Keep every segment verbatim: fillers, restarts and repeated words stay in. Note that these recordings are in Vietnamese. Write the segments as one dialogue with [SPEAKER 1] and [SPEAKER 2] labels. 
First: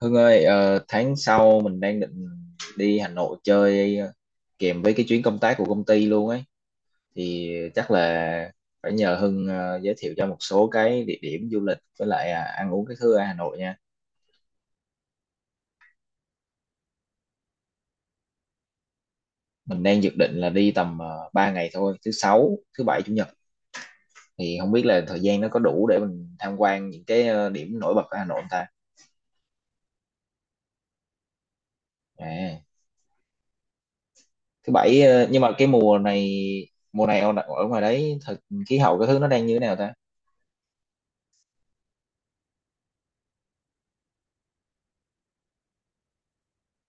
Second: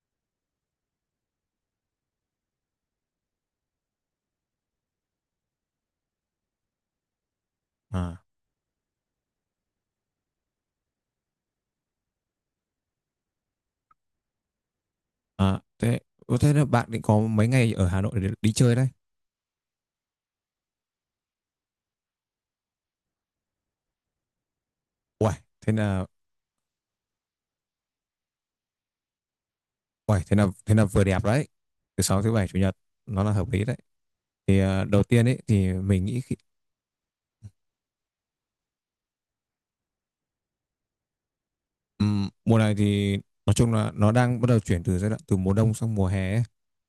[SPEAKER 1] Hưng ơi, ờ, tháng sau mình đang định đi Hà Nội chơi, ờ, kèm với cái chuyến công tác của công ty luôn ấy. Thì chắc
[SPEAKER 2] À,
[SPEAKER 1] là phải nhờ Hưng ờ, giới thiệu cho một số cái địa điểm du lịch, với lại à, ăn uống cái thứ ở Hà Nội nha.
[SPEAKER 2] à, thế ừ, Thế là bạn định có mấy ngày ở Hà Nội để đi chơi đấy?
[SPEAKER 1] Mình đang dự định là đi tầm uh, ba ngày thôi, thứ sáu, thứ bảy, chủ nhật. Thì không biết là thời
[SPEAKER 2] Uầy,
[SPEAKER 1] gian nó có
[SPEAKER 2] thế
[SPEAKER 1] đủ để
[SPEAKER 2] là
[SPEAKER 1] mình tham quan những cái ờ, điểm nổi bật ở Hà Nội không ta.
[SPEAKER 2] uầy, thế là thế là vừa đẹp đấy. Thứ sáu, thứ bảy, chủ
[SPEAKER 1] À,
[SPEAKER 2] nhật nó là hợp lý đấy. Thì
[SPEAKER 1] thứ
[SPEAKER 2] à,
[SPEAKER 1] bảy.
[SPEAKER 2] đầu tiên
[SPEAKER 1] ờ,
[SPEAKER 2] ấy
[SPEAKER 1] nhưng mà cái
[SPEAKER 2] thì
[SPEAKER 1] mùa
[SPEAKER 2] mình nghĩ
[SPEAKER 1] này,
[SPEAKER 2] khi,
[SPEAKER 1] mùa này ở ở ngoài đấy thật, khí hậu cái thứ nó đang như thế nào ta?
[SPEAKER 2] ừm, mùa này thì nói chung là nó đang bắt đầu chuyển từ giai đoạn từ mùa đông sang mùa hè ấy.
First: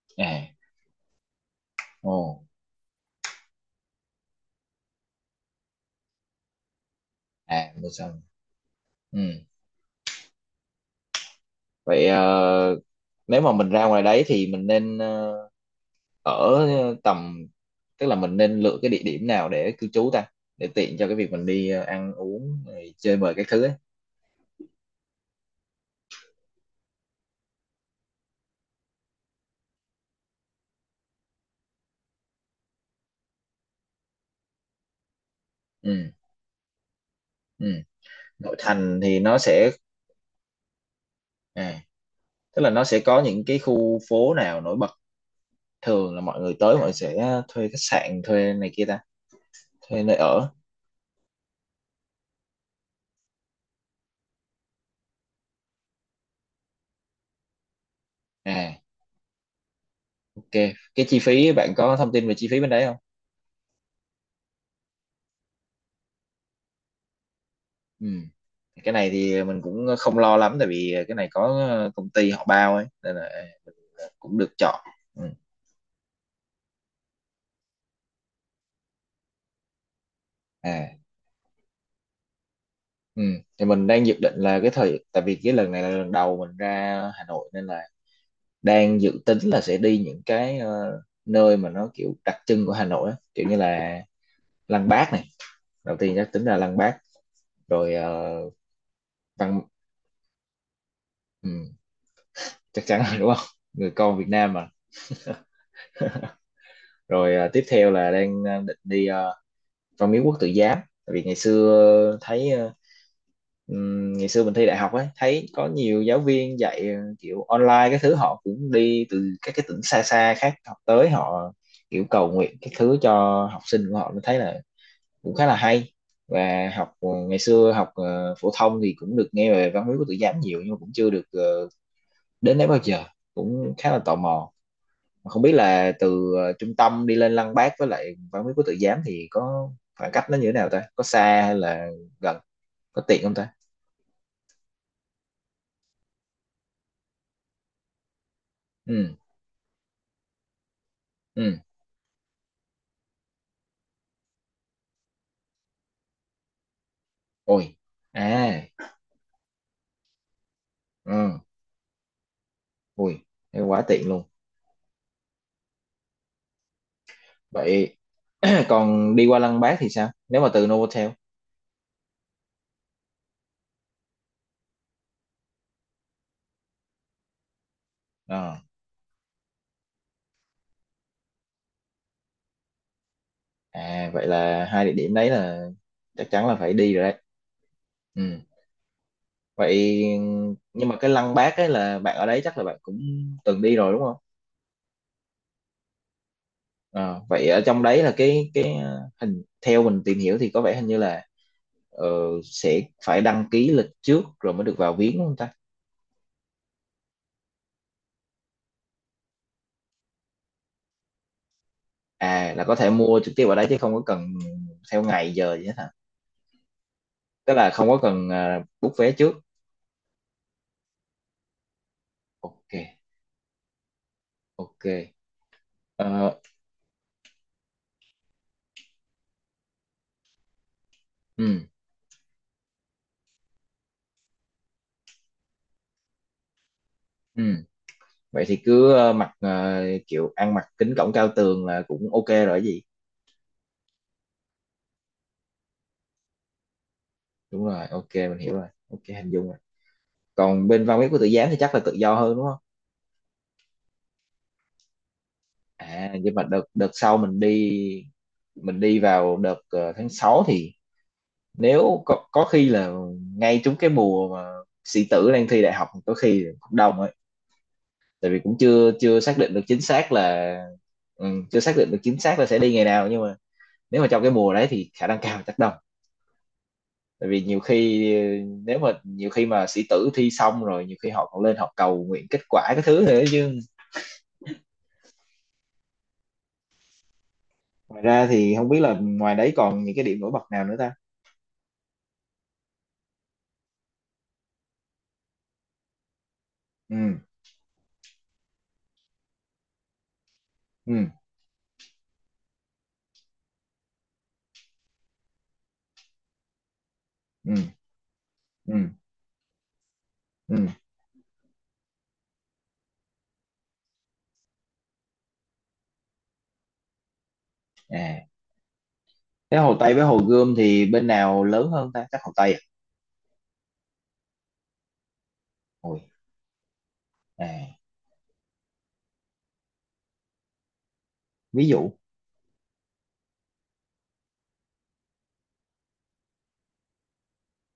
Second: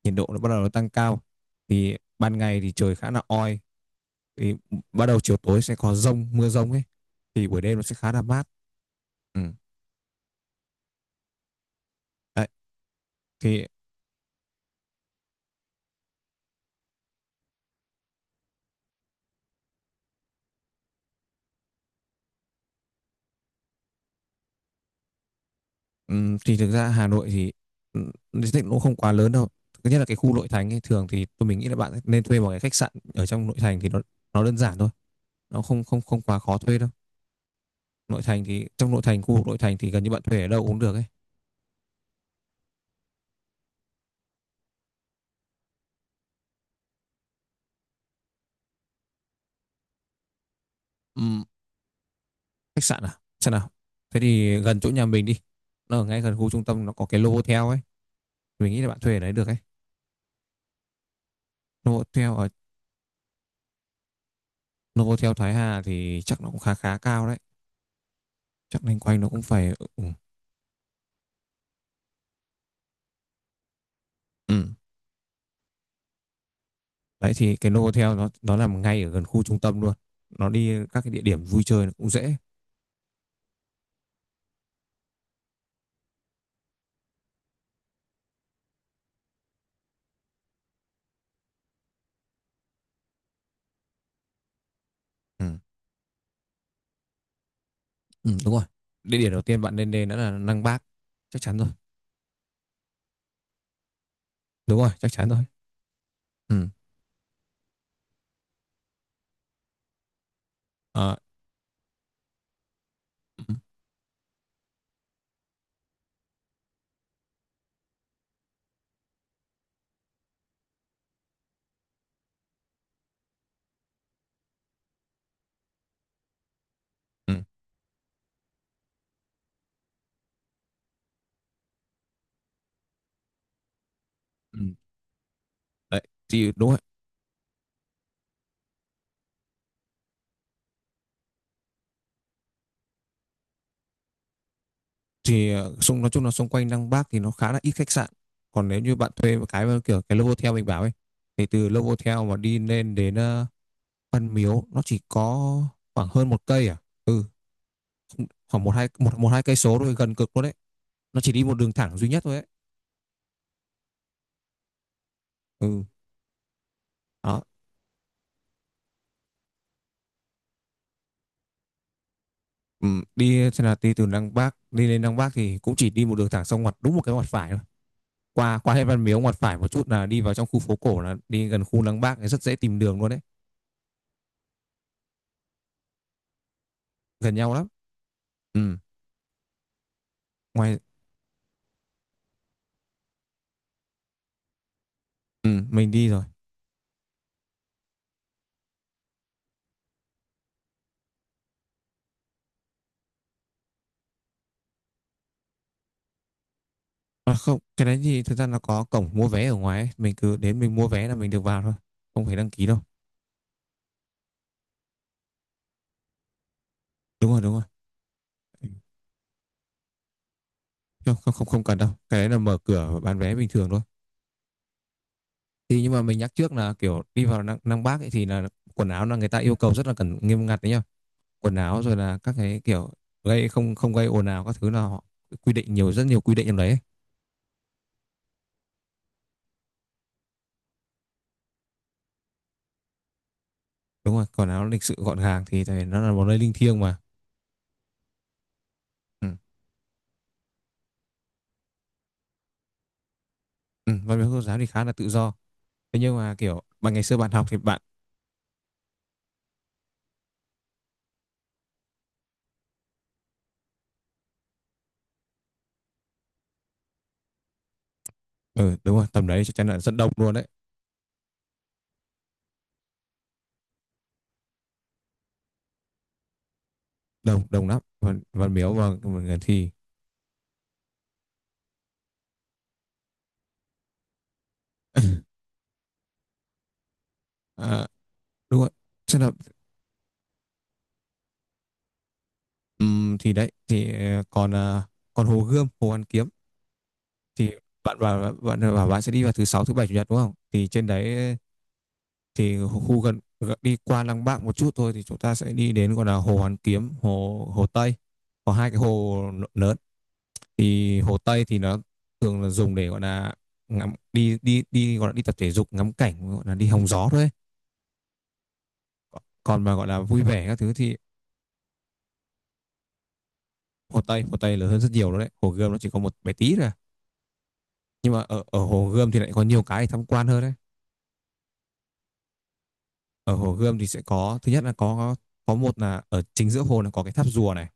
[SPEAKER 2] Nhiệt độ nó
[SPEAKER 1] À.
[SPEAKER 2] bắt đầu nó tăng cao. Thì
[SPEAKER 1] Ồ.
[SPEAKER 2] ban ngày thì trời khá là oi. Thì bắt đầu chiều tối sẽ có dông, mưa dông ấy. Thì buổi
[SPEAKER 1] À,
[SPEAKER 2] đêm nó
[SPEAKER 1] mua
[SPEAKER 2] sẽ khá là
[SPEAKER 1] sắm.
[SPEAKER 2] mát. Ừ.
[SPEAKER 1] Ừ. Vậy
[SPEAKER 2] Đấy.
[SPEAKER 1] ờ, nếu mà
[SPEAKER 2] Thì
[SPEAKER 1] mình ra ngoài đấy thì mình nên, ờ, ở tầm, tức là mình nên lựa cái địa điểm nào để cư trú ta, để tiện cho cái việc mình đi ờ, ăn uống rồi chơi bời các thứ ấy.
[SPEAKER 2] Ừm, thì thực ra Hà Nội thì ừm, diện tích nó cũng không quá lớn đâu. Thứ nhất là cái khu nội thành ấy, thường thì tôi mình nghĩ là bạn nên thuê một cái khách sạn ở trong nội thành thì nó nó đơn giản thôi, nó không không
[SPEAKER 1] Ừ.
[SPEAKER 2] không quá khó thuê đâu.
[SPEAKER 1] Ừ.
[SPEAKER 2] Nội thành
[SPEAKER 1] Nội
[SPEAKER 2] thì trong
[SPEAKER 1] thành
[SPEAKER 2] nội
[SPEAKER 1] thì
[SPEAKER 2] thành
[SPEAKER 1] nó
[SPEAKER 2] khu nội
[SPEAKER 1] sẽ,
[SPEAKER 2] thành thì gần như bạn thuê ở đâu cũng được ấy.
[SPEAKER 1] à, tức là nó sẽ có những cái khu phố nào nổi bật, thường là mọi người tới mọi người sẽ ờ, thuê khách sạn, thuê này kia ta, thuê nơi ở.
[SPEAKER 2] Ừm, khách sạn à? Sao nào? Thế thì gần chỗ nhà mình đi. Nó ở ngay gần khu trung tâm, nó có cái Novotel ấy, mình
[SPEAKER 1] À,
[SPEAKER 2] nghĩ là bạn thuê ở đấy được ấy.
[SPEAKER 1] ok, cái chi phí, bạn có thông tin về
[SPEAKER 2] Novotel
[SPEAKER 1] chi
[SPEAKER 2] ở
[SPEAKER 1] phí bên đấy không?
[SPEAKER 2] Novotel Thái Hà thì chắc nó cũng khá khá cao đấy.
[SPEAKER 1] Ừ.
[SPEAKER 2] Chắc
[SPEAKER 1] Cái
[SPEAKER 2] loanh
[SPEAKER 1] này
[SPEAKER 2] quanh nó cũng
[SPEAKER 1] thì mình
[SPEAKER 2] phải
[SPEAKER 1] cũng
[SPEAKER 2] ừ,
[SPEAKER 1] không lo lắm, tại vì cái này có, ờ, công ty họ bao ấy, nên là cũng được
[SPEAKER 2] ừ,
[SPEAKER 1] chọn. Ừ.
[SPEAKER 2] đấy thì cái Novotel nó nó nằm ngay ở gần khu trung tâm luôn, nó đi
[SPEAKER 1] À.
[SPEAKER 2] các cái địa điểm vui chơi nó cũng dễ.
[SPEAKER 1] Ừ. Thì mình đang dự định là cái thời, tại vì cái lần này là lần đầu mình ra Hà Nội nên là đang dự tính là sẽ đi những cái ờ, nơi mà nó kiểu đặc trưng của Hà Nội á. Kiểu như là Lăng Bác này,
[SPEAKER 2] Ừ.
[SPEAKER 1] đầu tiên chắc tính là Lăng Bác, rồi
[SPEAKER 2] Ừ
[SPEAKER 1] ờ,
[SPEAKER 2] đúng rồi, địa điểm đầu tiên
[SPEAKER 1] Văn.
[SPEAKER 2] bạn nên đến đó là Năng Bác, chắc chắn rồi.
[SPEAKER 1] Ừ, chắc chắn rồi đúng không, người con Việt Nam mà.
[SPEAKER 2] Đúng rồi, chắc chắn rồi. Ừ.
[SPEAKER 1] Rồi ờ, tiếp theo là đang, ờ, định đi, ờ, Văn Miếu Quốc Tử Giám. Tại
[SPEAKER 2] Ờ.
[SPEAKER 1] vì ngày xưa thấy, ờ,
[SPEAKER 2] Ừ.
[SPEAKER 1] Ừm, ngày xưa mình thi đại học ấy, thấy có nhiều giáo viên dạy ờ, kiểu online cái thứ, họ cũng đi từ các cái tỉnh xa xa khác học tới, họ kiểu cầu nguyện cái thứ cho học sinh của họ, mình thấy là cũng khá là hay. Và học ờ,
[SPEAKER 2] Ừ.
[SPEAKER 1] ngày xưa học ờ, phổ thông thì cũng được nghe về văn hóa của tự giám nhiều, nhưng mà cũng chưa được ờ, đến đấy bao giờ, cũng khá là tò mò.
[SPEAKER 2] Ừ.
[SPEAKER 1] Mà không biết là
[SPEAKER 2] Đấy
[SPEAKER 1] từ ờ,
[SPEAKER 2] thì đúng
[SPEAKER 1] trung
[SPEAKER 2] rồi.
[SPEAKER 1] tâm đi lên Lăng Bác với lại văn hóa của tự giám thì có khoảng cách nó như thế nào ta, có xa hay là gần, có tiện không ta?
[SPEAKER 2] Thì ờ, xung nói chung là xung quanh Năng Bác thì nó khá là ít khách sạn, còn nếu như
[SPEAKER 1] Ừ.
[SPEAKER 2] bạn thuê một cái kiểu cái Novotel mình bảo ấy thì
[SPEAKER 1] Ừ.
[SPEAKER 2] từ Novotel mà đi lên đến ờ, Văn Miếu nó chỉ có khoảng hơn một cây à. Ừ,
[SPEAKER 1] Ôi. À.
[SPEAKER 2] khoảng một hai một một hai cây số thôi, gần cực luôn đấy, nó chỉ
[SPEAKER 1] Ừ.
[SPEAKER 2] đi một đường thẳng duy nhất thôi ấy.
[SPEAKER 1] Ui, thế quá tiện luôn.
[SPEAKER 2] Ừ. Đó.
[SPEAKER 1] Vậy còn đi qua Lăng Bác thì sao, nếu mà từ Novotel?
[SPEAKER 2] ừ, Đi xem là đi từ Đăng Bác, đi lên Đăng Bác thì cũng chỉ đi một đường thẳng xong ngoặt đúng một cái ngoặt phải thôi,
[SPEAKER 1] Ờ.
[SPEAKER 2] qua qua hết Văn Miếu ngoặt phải một chút là đi vào trong khu phố cổ, là đi gần khu Đăng Bác thì rất dễ tìm đường luôn đấy,
[SPEAKER 1] À, vậy là hai địa điểm đấy là chắc chắn là phải đi rồi đấy.
[SPEAKER 2] gần nhau lắm.
[SPEAKER 1] Ừ.
[SPEAKER 2] Ừ.
[SPEAKER 1] Vậy,
[SPEAKER 2] Ngoài.
[SPEAKER 1] nhưng mà cái Lăng Bác ấy, là bạn ở đấy chắc là bạn cũng từng đi rồi đúng không?
[SPEAKER 2] Ừ mình đi rồi.
[SPEAKER 1] Ờ, vậy ở trong đấy là cái cái ờ, hình, theo mình tìm hiểu thì có vẻ hình như là ờ, sẽ phải đăng ký lịch trước rồi mới được vào viếng đúng không ta?
[SPEAKER 2] À, không, cái đấy thì thực ra nó có cổng mua vé ở ngoài ấy. Mình cứ đến mình mua vé là mình được vào thôi, không phải đăng
[SPEAKER 1] À, là
[SPEAKER 2] ký
[SPEAKER 1] có
[SPEAKER 2] đâu.
[SPEAKER 1] thể mua trực tiếp ở đấy chứ không có cần theo ngày giờ gì hết hả?
[SPEAKER 2] Đúng rồi,
[SPEAKER 1] Tức
[SPEAKER 2] đúng rồi.
[SPEAKER 1] là không có cần uh,
[SPEAKER 2] Ừ.
[SPEAKER 1] book vé trước.
[SPEAKER 2] không không không, không cần đâu, cái đấy là mở
[SPEAKER 1] Ok,
[SPEAKER 2] cửa bán vé bình thường thôi.
[SPEAKER 1] ok.
[SPEAKER 2] Thì nhưng mà mình nhắc
[SPEAKER 1] Ờ.
[SPEAKER 2] trước là kiểu đi vào Nam, Nam Bắc ấy thì là quần áo là người ta yêu cầu rất là cẩn nghiêm ngặt đấy nhá. Quần
[SPEAKER 1] Ừ.
[SPEAKER 2] áo rồi là các cái kiểu gây không không gây ồn ào các thứ là họ quy định nhiều, rất nhiều quy định trong đấy ấy.
[SPEAKER 1] Ừ. Vậy thì cứ ờ, mặc ờ, kiểu ăn mặc kính cổng cao tường là cũng ok rồi, cái gì.
[SPEAKER 2] Đúng rồi, quần áo lịch sự gọn gàng thì tại vì nó là một nơi linh thiêng mà.
[SPEAKER 1] Đúng rồi, ok, mình hiểu rồi, ok,
[SPEAKER 2] Ừ.
[SPEAKER 1] hình dung rồi. Còn bên văn viết của tự giám thì chắc là tự do hơn đúng không?
[SPEAKER 2] Ừ. Văn miếu quốc giáo thì khá là tự do. Thế
[SPEAKER 1] À,
[SPEAKER 2] nhưng
[SPEAKER 1] nhưng
[SPEAKER 2] mà
[SPEAKER 1] mà
[SPEAKER 2] kiểu
[SPEAKER 1] đợt đợt
[SPEAKER 2] bạn ngày xưa
[SPEAKER 1] sau
[SPEAKER 2] bạn
[SPEAKER 1] mình
[SPEAKER 2] học thì
[SPEAKER 1] đi,
[SPEAKER 2] bạn.
[SPEAKER 1] mình đi vào đợt ờ, tháng sáu thì nếu có, có khi là ngay trúng cái mùa mà sĩ tử đang thi đại học, có khi cũng đông ấy. Tại vì cũng
[SPEAKER 2] Ừ,
[SPEAKER 1] chưa
[SPEAKER 2] đúng rồi,
[SPEAKER 1] chưa
[SPEAKER 2] tầm
[SPEAKER 1] xác
[SPEAKER 2] đấy
[SPEAKER 1] định
[SPEAKER 2] chắc
[SPEAKER 1] được
[SPEAKER 2] chắn là
[SPEAKER 1] chính
[SPEAKER 2] rất
[SPEAKER 1] xác
[SPEAKER 2] đông luôn đấy.
[SPEAKER 1] là, ừ, chưa xác định được chính xác là sẽ đi ngày nào, nhưng mà nếu mà trong cái mùa đấy thì khả năng cao chắc đông. Tại vì
[SPEAKER 2] Đông
[SPEAKER 1] nhiều
[SPEAKER 2] đông lắm,
[SPEAKER 1] khi,
[SPEAKER 2] văn, văn miếu
[SPEAKER 1] nếu
[SPEAKER 2] và
[SPEAKER 1] mà nhiều
[SPEAKER 2] và
[SPEAKER 1] khi mà
[SPEAKER 2] thì
[SPEAKER 1] sĩ tử thi xong rồi, nhiều khi họ còn lên họ cầu nguyện kết quả cái thứ thế chứ.
[SPEAKER 2] à,
[SPEAKER 1] Ngoài ra thì
[SPEAKER 2] đúng
[SPEAKER 1] không
[SPEAKER 2] rồi.
[SPEAKER 1] biết là
[SPEAKER 2] Chắc là
[SPEAKER 1] ngoài đấy còn những cái điểm nổi bật nào nữa ta?
[SPEAKER 2] ừm, thì đấy thì ờ, còn ờ, còn Hồ Gươm, Hồ Hoàn Kiếm
[SPEAKER 1] Ừ.
[SPEAKER 2] thì bạn bảo bạn bảo bạn sẽ đi vào thứ sáu, thứ bảy, chủ nhật đúng không, thì trên
[SPEAKER 1] Ừ.
[SPEAKER 2] đấy thì khu gần gần- đi qua Lăng Bác một chút thôi thì chúng ta sẽ đi đến gọi là hồ Hoàn Kiếm, hồ
[SPEAKER 1] Ừ.
[SPEAKER 2] hồ Tây, có hai
[SPEAKER 1] Ừ.
[SPEAKER 2] cái hồ lớn.
[SPEAKER 1] Ừ.
[SPEAKER 2] Thì hồ Tây thì nó thường là dùng để gọi là ngắm, đi đi đi gọi là đi tập thể dục, ngắm cảnh, gọi là đi hóng gió thôi ấy.
[SPEAKER 1] À, thế
[SPEAKER 2] Còn
[SPEAKER 1] Hồ
[SPEAKER 2] mà gọi
[SPEAKER 1] Tây
[SPEAKER 2] là
[SPEAKER 1] với Hồ
[SPEAKER 2] vui vẻ
[SPEAKER 1] Gươm
[SPEAKER 2] các thứ
[SPEAKER 1] thì
[SPEAKER 2] thì.
[SPEAKER 1] bên nào lớn hơn ta, chắc Hồ Tây à?
[SPEAKER 2] hồ Tây Hồ Tây lớn hơn rất nhiều, đó đấy, hồ Gươm nó chỉ có
[SPEAKER 1] Ôi.
[SPEAKER 2] một bé tí thôi à.
[SPEAKER 1] À.
[SPEAKER 2] Nhưng mà ở ở hồ Gươm thì lại có nhiều cái để tham quan hơn đấy.
[SPEAKER 1] Ví dụ.
[SPEAKER 2] Ở Hồ Gươm thì sẽ có, thứ nhất là có có một là ở chính giữa hồ là có cái tháp rùa này.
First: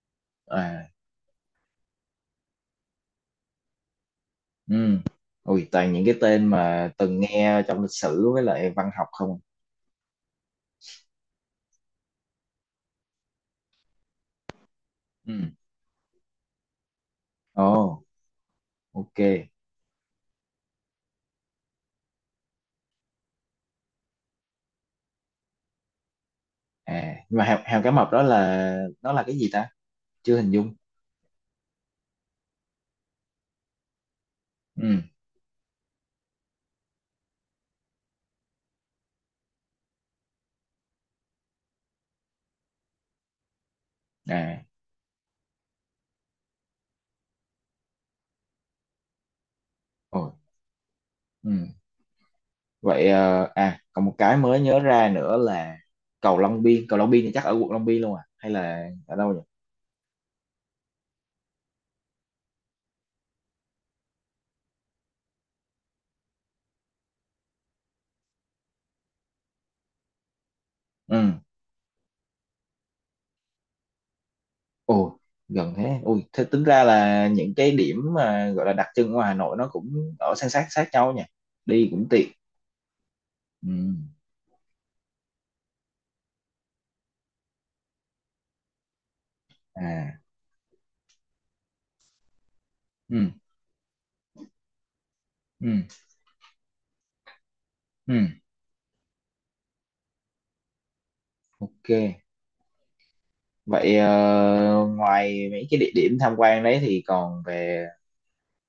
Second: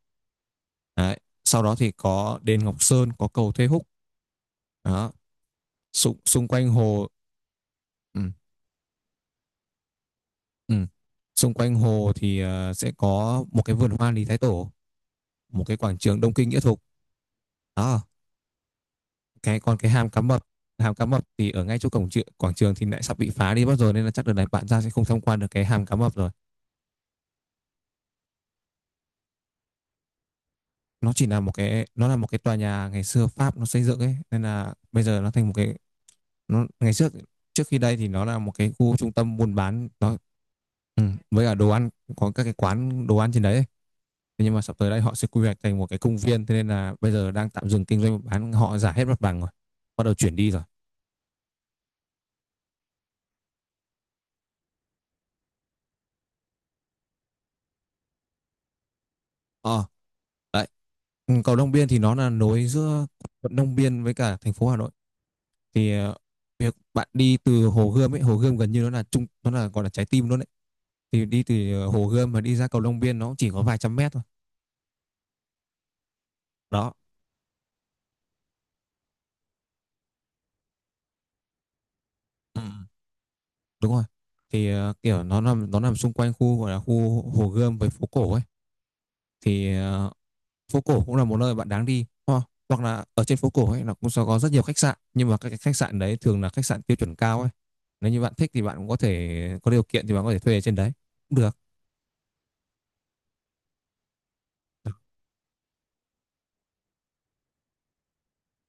[SPEAKER 1] À.
[SPEAKER 2] Đấy. Sau đó thì có đền Ngọc Sơn, có cầu Thê Húc.
[SPEAKER 1] Ừ.
[SPEAKER 2] Đó.
[SPEAKER 1] Ui, toàn những cái
[SPEAKER 2] Xung,
[SPEAKER 1] tên
[SPEAKER 2] xung quanh
[SPEAKER 1] mà
[SPEAKER 2] hồ.
[SPEAKER 1] từng nghe trong lịch
[SPEAKER 2] Ừ,
[SPEAKER 1] sử với lại văn học không.
[SPEAKER 2] ừ. Xung quanh hồ thì ờ, sẽ có một cái vườn hoa Lý Thái Tổ,
[SPEAKER 1] Ừ.
[SPEAKER 2] một cái quảng trường Đông Kinh Nghĩa Thục.
[SPEAKER 1] Ồ.
[SPEAKER 2] Đó.
[SPEAKER 1] Ok.
[SPEAKER 2] Cái còn cái hàm cá mập, hàm cá mập thì ở ngay chỗ cổng trường, quảng trường thì lại sắp bị phá đi mất rồi, nên là chắc đợt này bạn ra sẽ không tham quan được cái hàm cá mập rồi.
[SPEAKER 1] À, nhưng mà hào, hào cá mập đó là nó là cái gì ta, chưa hình dung.
[SPEAKER 2] Nó chỉ là một cái, nó là một cái tòa nhà ngày xưa Pháp nó xây dựng ấy, nên là
[SPEAKER 1] Ừ.
[SPEAKER 2] bây giờ nó thành một cái. Nó ngày trước, trước khi đây thì nó là một cái khu trung tâm buôn bán nó ừ, với cả đồ ăn, có các cái quán đồ ăn trên đấy ấy. Thế nhưng mà
[SPEAKER 1] À.
[SPEAKER 2] sắp tới đây họ sẽ quy hoạch thành một cái công viên, thế nên là bây giờ đang tạm dừng kinh doanh bán, họ giải hết mặt bằng rồi, bắt đầu
[SPEAKER 1] Ồ.
[SPEAKER 2] chuyển đi rồi.
[SPEAKER 1] Ừ. vậy ờ, à, còn một cái mới nhớ ra nữa là cầu Long Biên, cầu Long Biên thì chắc ở quận Long Biên luôn à hay là ở đâu nhỉ?
[SPEAKER 2] ờ Đấy. Ừ, cầu Long Biên thì nó là nối giữa quận Long Biên với cả thành phố Hà Nội. Thì ờ, việc bạn đi từ Hồ Gươm ấy, Hồ Gươm gần như nó là trung nó là gọi là trái tim luôn đấy,
[SPEAKER 1] Ừ.
[SPEAKER 2] thì đi từ Hồ Gươm mà đi ra cầu Long Biên nó chỉ có vài trăm mét thôi.
[SPEAKER 1] Ồ, gần thế, ui, thế tính ra
[SPEAKER 2] Đó.
[SPEAKER 1] là những cái điểm mà gọi là đặc trưng của Hà Nội nó cũng ở san sát sát nhau nha, đi cũng tiện.
[SPEAKER 2] Ừ.
[SPEAKER 1] Ừ.
[SPEAKER 2] Đúng rồi, thì ờ, kiểu nó nằm nó nằm xung quanh khu gọi là khu Hồ Gươm với phố cổ ấy. Thì ờ,
[SPEAKER 1] À.
[SPEAKER 2] phố cổ cũng là một nơi bạn đáng đi ho- hoặc là ở
[SPEAKER 1] Ừ.
[SPEAKER 2] trên phố cổ ấy nó cũng sẽ có rất nhiều khách sạn, nhưng mà các cái khách
[SPEAKER 1] Ừ.
[SPEAKER 2] sạn đấy thường là khách sạn tiêu chuẩn cao ấy. Nếu
[SPEAKER 1] Ừ.
[SPEAKER 2] như bạn thích thì bạn cũng có thể, có điều kiện thì bạn có thể thuê ở trên đấy cũng được.
[SPEAKER 1] Ok. Vậy ờ, ngoài mấy cái địa điểm tham quan đấy thì còn về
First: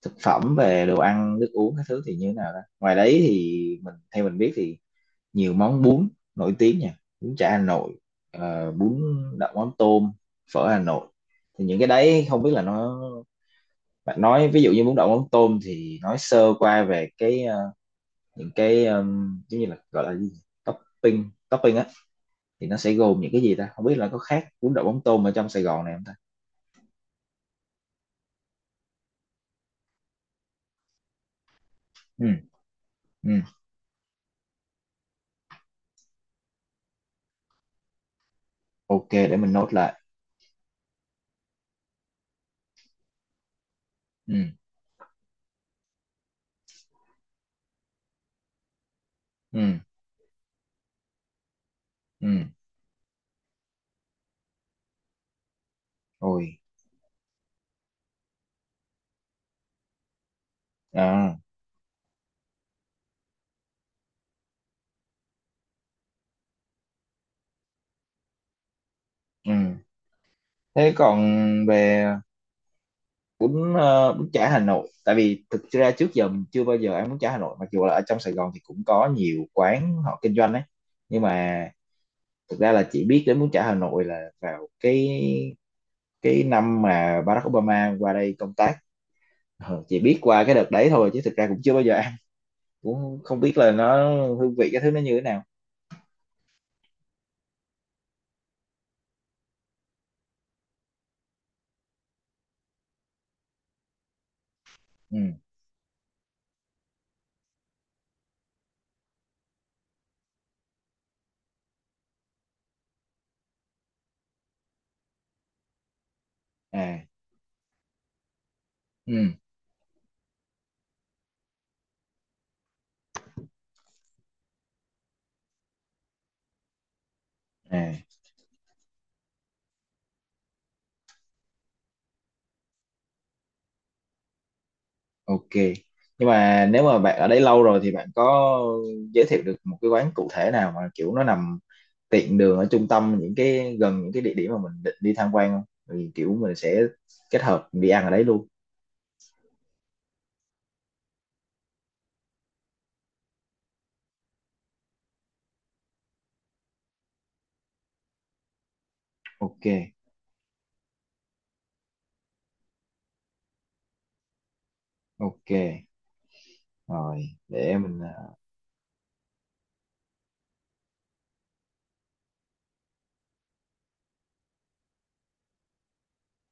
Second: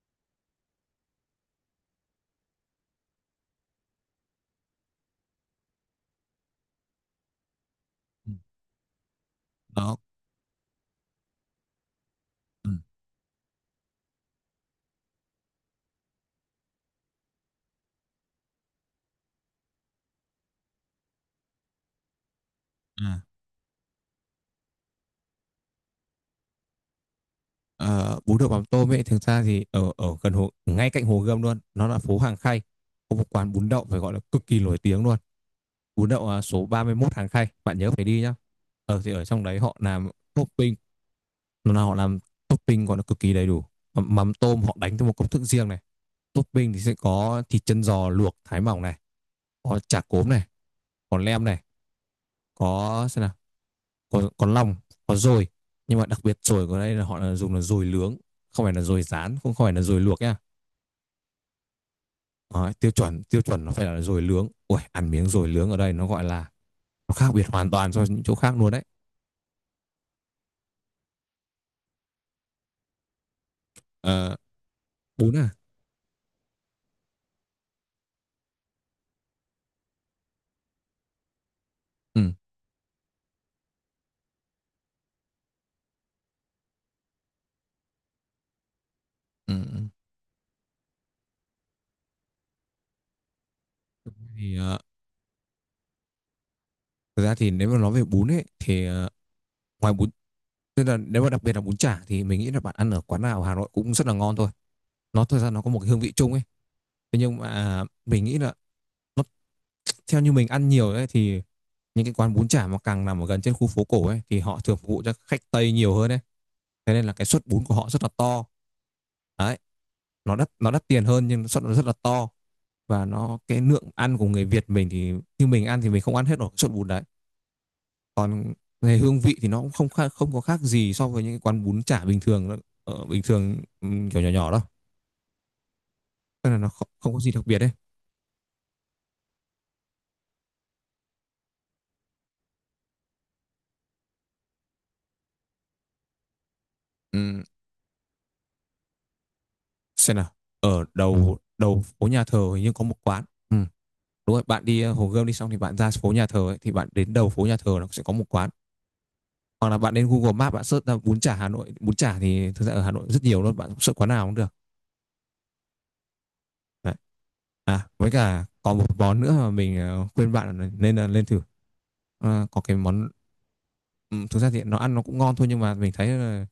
[SPEAKER 1] thực phẩm, về đồ ăn, nước uống các thứ thì như thế nào đó? Ngoài đấy thì mình, theo mình biết thì nhiều món bún nổi tiếng nha, bún chả Hà Nội,
[SPEAKER 2] Ừ.
[SPEAKER 1] ờ, bún đậu mắm
[SPEAKER 2] Đó.
[SPEAKER 1] tôm, phở Hà Nội. Thì những cái đấy không biết là
[SPEAKER 2] Ừ.
[SPEAKER 1] nó, bạn nói ví dụ như bún đậu mắm tôm thì nói sơ qua về cái ờ, những cái ờ, giống như là gọi là gì, topping, topping thì nó sẽ gồm
[SPEAKER 2] À.
[SPEAKER 1] những cái gì ta, không biết là có khác bún đậu mắm tôm ở trong Sài Gòn này không ta.
[SPEAKER 2] Ờ, bún đậu mắm tôm ấy, thực ra thì ở ở gần hồ, ngay cạnh Hồ Gươm luôn, nó là phố
[SPEAKER 1] Ừ.
[SPEAKER 2] Hàng Khay, có một
[SPEAKER 1] Ừ.
[SPEAKER 2] quán bún đậu phải gọi là cực kỳ nổi tiếng luôn. Bún đậu à, số ba mươi ba mươi mốt Hàng Khay, bạn nhớ phải đi nhá. Ờ
[SPEAKER 1] Ok,
[SPEAKER 2] thì ở
[SPEAKER 1] để
[SPEAKER 2] trong
[SPEAKER 1] mình
[SPEAKER 2] đấy
[SPEAKER 1] nốt
[SPEAKER 2] họ
[SPEAKER 1] lại.
[SPEAKER 2] làm topping, nó là họ làm topping còn nó cực kỳ đầy đủ.
[SPEAKER 1] Ừ.
[SPEAKER 2] Mắm tôm họ đánh theo một công thức riêng này. Topping thì sẽ có thịt chân giò luộc thái mỏng này,
[SPEAKER 1] Ừ.
[SPEAKER 2] có chả cốm này, có lem này,
[SPEAKER 1] Ừ.
[SPEAKER 2] có xem nào có có lòng, có dồi, nhưng mà đặc biệt
[SPEAKER 1] Rồi.
[SPEAKER 2] dồi của đây là họ là dùng là dồi nướng, không phải là dồi rán, không không phải là dồi luộc nhá.
[SPEAKER 1] À.
[SPEAKER 2] Đấy, tiêu chuẩn tiêu chuẩn nó phải là dồi nướng, ui ăn miếng dồi nướng ở đây nó gọi là nó khác biệt hoàn toàn so với những chỗ khác luôn đấy.
[SPEAKER 1] Ừ. Thế còn về bún, ờ, bún
[SPEAKER 2] Ờ,
[SPEAKER 1] chả Hà Nội, tại
[SPEAKER 2] bún
[SPEAKER 1] vì
[SPEAKER 2] à.
[SPEAKER 1] thực ra trước giờ mình chưa bao giờ ăn bún chả Hà Nội, mặc dù là ở trong Sài Gòn thì cũng có nhiều quán họ kinh doanh ấy, nhưng mà
[SPEAKER 2] Ừ.
[SPEAKER 1] thực ra là chỉ biết đến bún chả Hà Nội là vào cái cái năm mà Barack Obama qua đây công tác.
[SPEAKER 2] Ừ.
[SPEAKER 1] Ờ,
[SPEAKER 2] Ừ.
[SPEAKER 1] chỉ biết qua cái đợt đấy thôi chứ thực ra cũng chưa bao giờ, cũng không biết là nó, hương
[SPEAKER 2] Thì
[SPEAKER 1] vị
[SPEAKER 2] ờ,
[SPEAKER 1] cái thứ nó như thế nào.
[SPEAKER 2] thực ra thì nếu mà nói về bún ấy thì ờ, ngoài bún tức là nếu mà đặc biệt là bún chả thì mình nghĩ là bạn ăn ở quán nào ở Hà Nội cũng rất là ngon thôi.
[SPEAKER 1] Ừ.
[SPEAKER 2] Nó thực ra nó có một cái hương vị chung ấy. Thế nhưng mà mình nghĩ là nó, theo như mình ăn nhiều ấy thì những cái quán bún chả mà càng nằm ở gần trên khu phố cổ ấy thì họ thường phục vụ cho khách Tây nhiều hơn ấy. Thế nên
[SPEAKER 1] À.
[SPEAKER 2] là cái suất bún của họ rất là to.
[SPEAKER 1] Ừ.
[SPEAKER 2] Đấy, nó đắt nó đắt tiền hơn nhưng suất nó rất là to, và nó cái lượng ăn của người Việt mình thì như mình ăn thì mình không ăn hết nổi suất bún đấy.
[SPEAKER 1] À.
[SPEAKER 2] Còn về hương vị thì nó cũng không khác, không có khác gì so với những cái quán bún chả bình thường đâu. ở bình thường, ừ, kiểu nhỏ nhỏ đâu,
[SPEAKER 1] Ok, nhưng
[SPEAKER 2] nên là
[SPEAKER 1] mà
[SPEAKER 2] nó
[SPEAKER 1] nếu
[SPEAKER 2] không,
[SPEAKER 1] mà
[SPEAKER 2] không
[SPEAKER 1] bạn
[SPEAKER 2] có
[SPEAKER 1] ở
[SPEAKER 2] gì
[SPEAKER 1] đây
[SPEAKER 2] đặc biệt
[SPEAKER 1] lâu
[SPEAKER 2] đấy.
[SPEAKER 1] rồi thì bạn có giới thiệu được một cái quán cụ thể nào mà kiểu nó nằm tiện đường ở trung tâm, những cái gần những cái địa điểm mà mình định đi tham quan không, thì kiểu mình sẽ kết
[SPEAKER 2] Ừm,
[SPEAKER 1] hợp đi ăn ở đấy luôn.
[SPEAKER 2] xem nào, ở đầu đầu phố nhà thờ hình như có một quán. Ừm, đúng rồi, bạn đi ờ, Hồ Gươm đi xong thì bạn ra phố nhà thờ ấy, thì bạn đến đầu phố nhà thờ nó sẽ có một quán,
[SPEAKER 1] Ok.
[SPEAKER 2] hoặc là bạn đến Google Maps bạn search ra bún chả Hà Nội, bún chả thì thực ra ở Hà Nội rất nhiều luôn, bạn search quán nào cũng được.
[SPEAKER 1] Ok.
[SPEAKER 2] Đấy.
[SPEAKER 1] Rồi, để
[SPEAKER 2] À
[SPEAKER 1] mình,
[SPEAKER 2] với cả còn một món nữa mà mình ờ, khuyên bạn là nên là lên thử. Ờ, có cái món. Ừ, thực ra thì nó ăn nó cũng ngon thôi nhưng mà mình thấy là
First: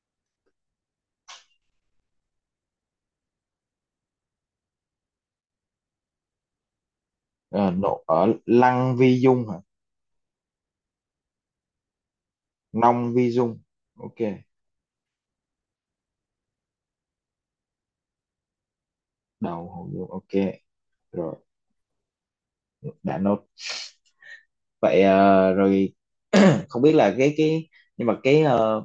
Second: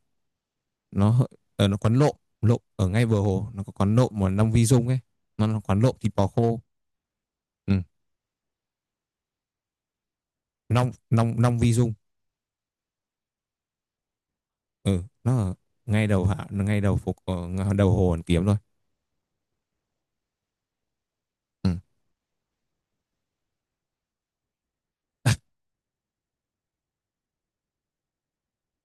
[SPEAKER 2] nó hơi- ở nó quán lộm lộm ở ngay bờ hồ, nó có quán lộm mà Long Vi Dung ấy, nó là quán lộm thịt bò khô.
[SPEAKER 1] ờ,
[SPEAKER 2] Ừ.
[SPEAKER 1] nộ ở Lăng Vi Dung hả?
[SPEAKER 2] Long Long Long Vi Dung.
[SPEAKER 1] Nông Vi Dung, ok.
[SPEAKER 2] Ừ nó ở ngay đầu hạ ngay đầu phục ở ng- đầu hồ Hoàn Kiếm thôi.
[SPEAKER 1] Đầu Hồ Dung, ok. Rồi,
[SPEAKER 2] Ừ.
[SPEAKER 1] đã nốt. Vậy ờ, rồi không biết là cái cái nhưng mà cái ờ,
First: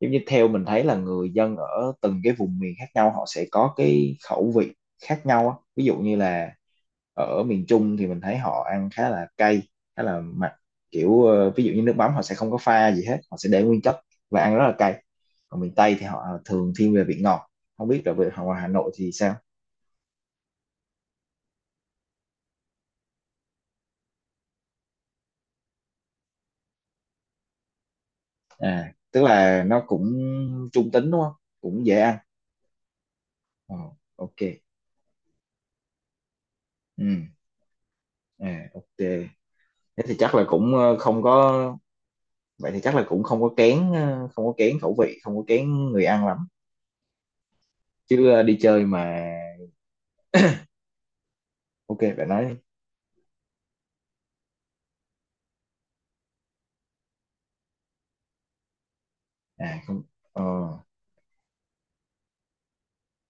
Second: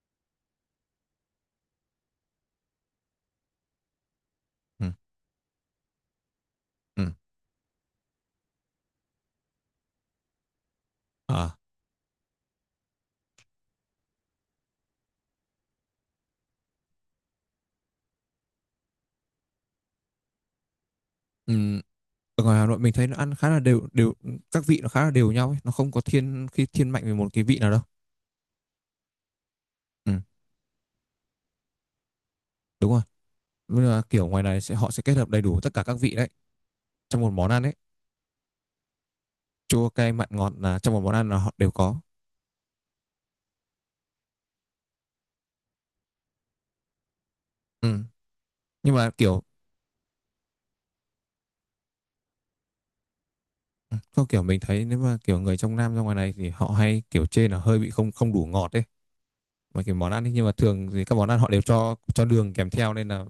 [SPEAKER 1] giống như theo mình thấy là người dân ở từng cái vùng miền khác nhau họ sẽ có cái khẩu vị
[SPEAKER 2] Ừ.
[SPEAKER 1] khác nhau á. Ví dụ như là
[SPEAKER 2] Ừ.
[SPEAKER 1] ở miền Trung thì mình thấy họ ăn khá là cay, khá là mặn, kiểu ờ,
[SPEAKER 2] À.
[SPEAKER 1] ví dụ như nước mắm họ sẽ không có pha gì hết, họ sẽ để nguyên chất, và ăn rất là cay. Còn miền Tây thì họ thường thiên về vị ngọt, không biết là về ngoài Hà Nội thì sao.
[SPEAKER 2] Ừ. Ở ngoài Hà Nội mình thấy nó ăn khá là đều đều, các vị nó khá là đều nhau ấy, nó không có thiên khi thiên mạnh về một cái vị nào đâu.
[SPEAKER 1] À, tức là nó
[SPEAKER 2] Ừ.
[SPEAKER 1] cũng trung tính đúng không, cũng dễ ăn.
[SPEAKER 2] Đúng rồi.
[SPEAKER 1] Ờ,
[SPEAKER 2] Với là kiểu
[SPEAKER 1] ok.
[SPEAKER 2] ngoài này sẽ họ sẽ kết hợp đầy đủ tất cả các vị đấy trong
[SPEAKER 1] Ừ.
[SPEAKER 2] một món ăn ấy,
[SPEAKER 1] À, ok,
[SPEAKER 2] chua
[SPEAKER 1] thế
[SPEAKER 2] cay
[SPEAKER 1] thì
[SPEAKER 2] mặn
[SPEAKER 1] chắc là
[SPEAKER 2] ngọt
[SPEAKER 1] cũng
[SPEAKER 2] là trong
[SPEAKER 1] ờ,
[SPEAKER 2] một món
[SPEAKER 1] không
[SPEAKER 2] ăn là họ
[SPEAKER 1] có,
[SPEAKER 2] đều có.
[SPEAKER 1] vậy thì chắc là cũng không có kén, ờ, không có kén khẩu vị, không có kén người ăn lắm,
[SPEAKER 2] Ừ.
[SPEAKER 1] chứ ờ, đi chơi
[SPEAKER 2] Nhưng
[SPEAKER 1] mà.
[SPEAKER 2] mà kiểu
[SPEAKER 1] Ok, bạn nói đi.
[SPEAKER 2] có kiểu mình thấy nếu mà kiểu người trong Nam ra ngoài này thì họ hay kiểu chê là hơi bị không không đủ ngọt ấy,
[SPEAKER 1] À
[SPEAKER 2] mà kiểu
[SPEAKER 1] không.
[SPEAKER 2] món ăn ấy,
[SPEAKER 1] Ờ.
[SPEAKER 2] nhưng mà thường thì các món ăn họ đều cho cho đường kèm theo, nên là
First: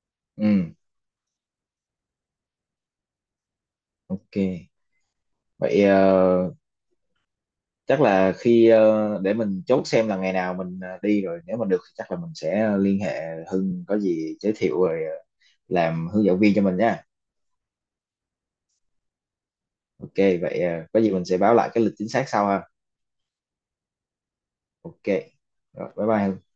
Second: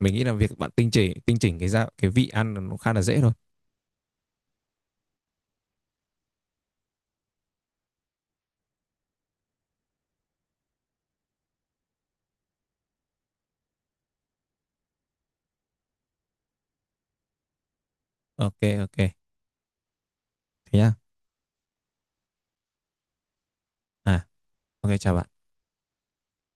[SPEAKER 2] mình nghĩ là việc
[SPEAKER 1] Ừ.
[SPEAKER 2] bạn tinh chỉnh tinh chỉnh cái gia cái vị ăn là nó khá là dễ thôi.
[SPEAKER 1] Ok, vậy ờ, chắc là khi, ờ, để mình chốt xem là ngày nào mình ờ, đi rồi, nếu mà được thì chắc là mình sẽ liên hệ Hưng có gì giới thiệu rồi ờ, làm hướng dẫn viên cho mình nha.
[SPEAKER 2] Ok ok.
[SPEAKER 1] Ok. vậy
[SPEAKER 2] Thế
[SPEAKER 1] ờ,
[SPEAKER 2] nhá.
[SPEAKER 1] có gì mình sẽ báo lại cái lịch chính xác sau ha.
[SPEAKER 2] À ok
[SPEAKER 1] Ok.
[SPEAKER 2] chào bạn.
[SPEAKER 1] Rồi, bye bye Hưng.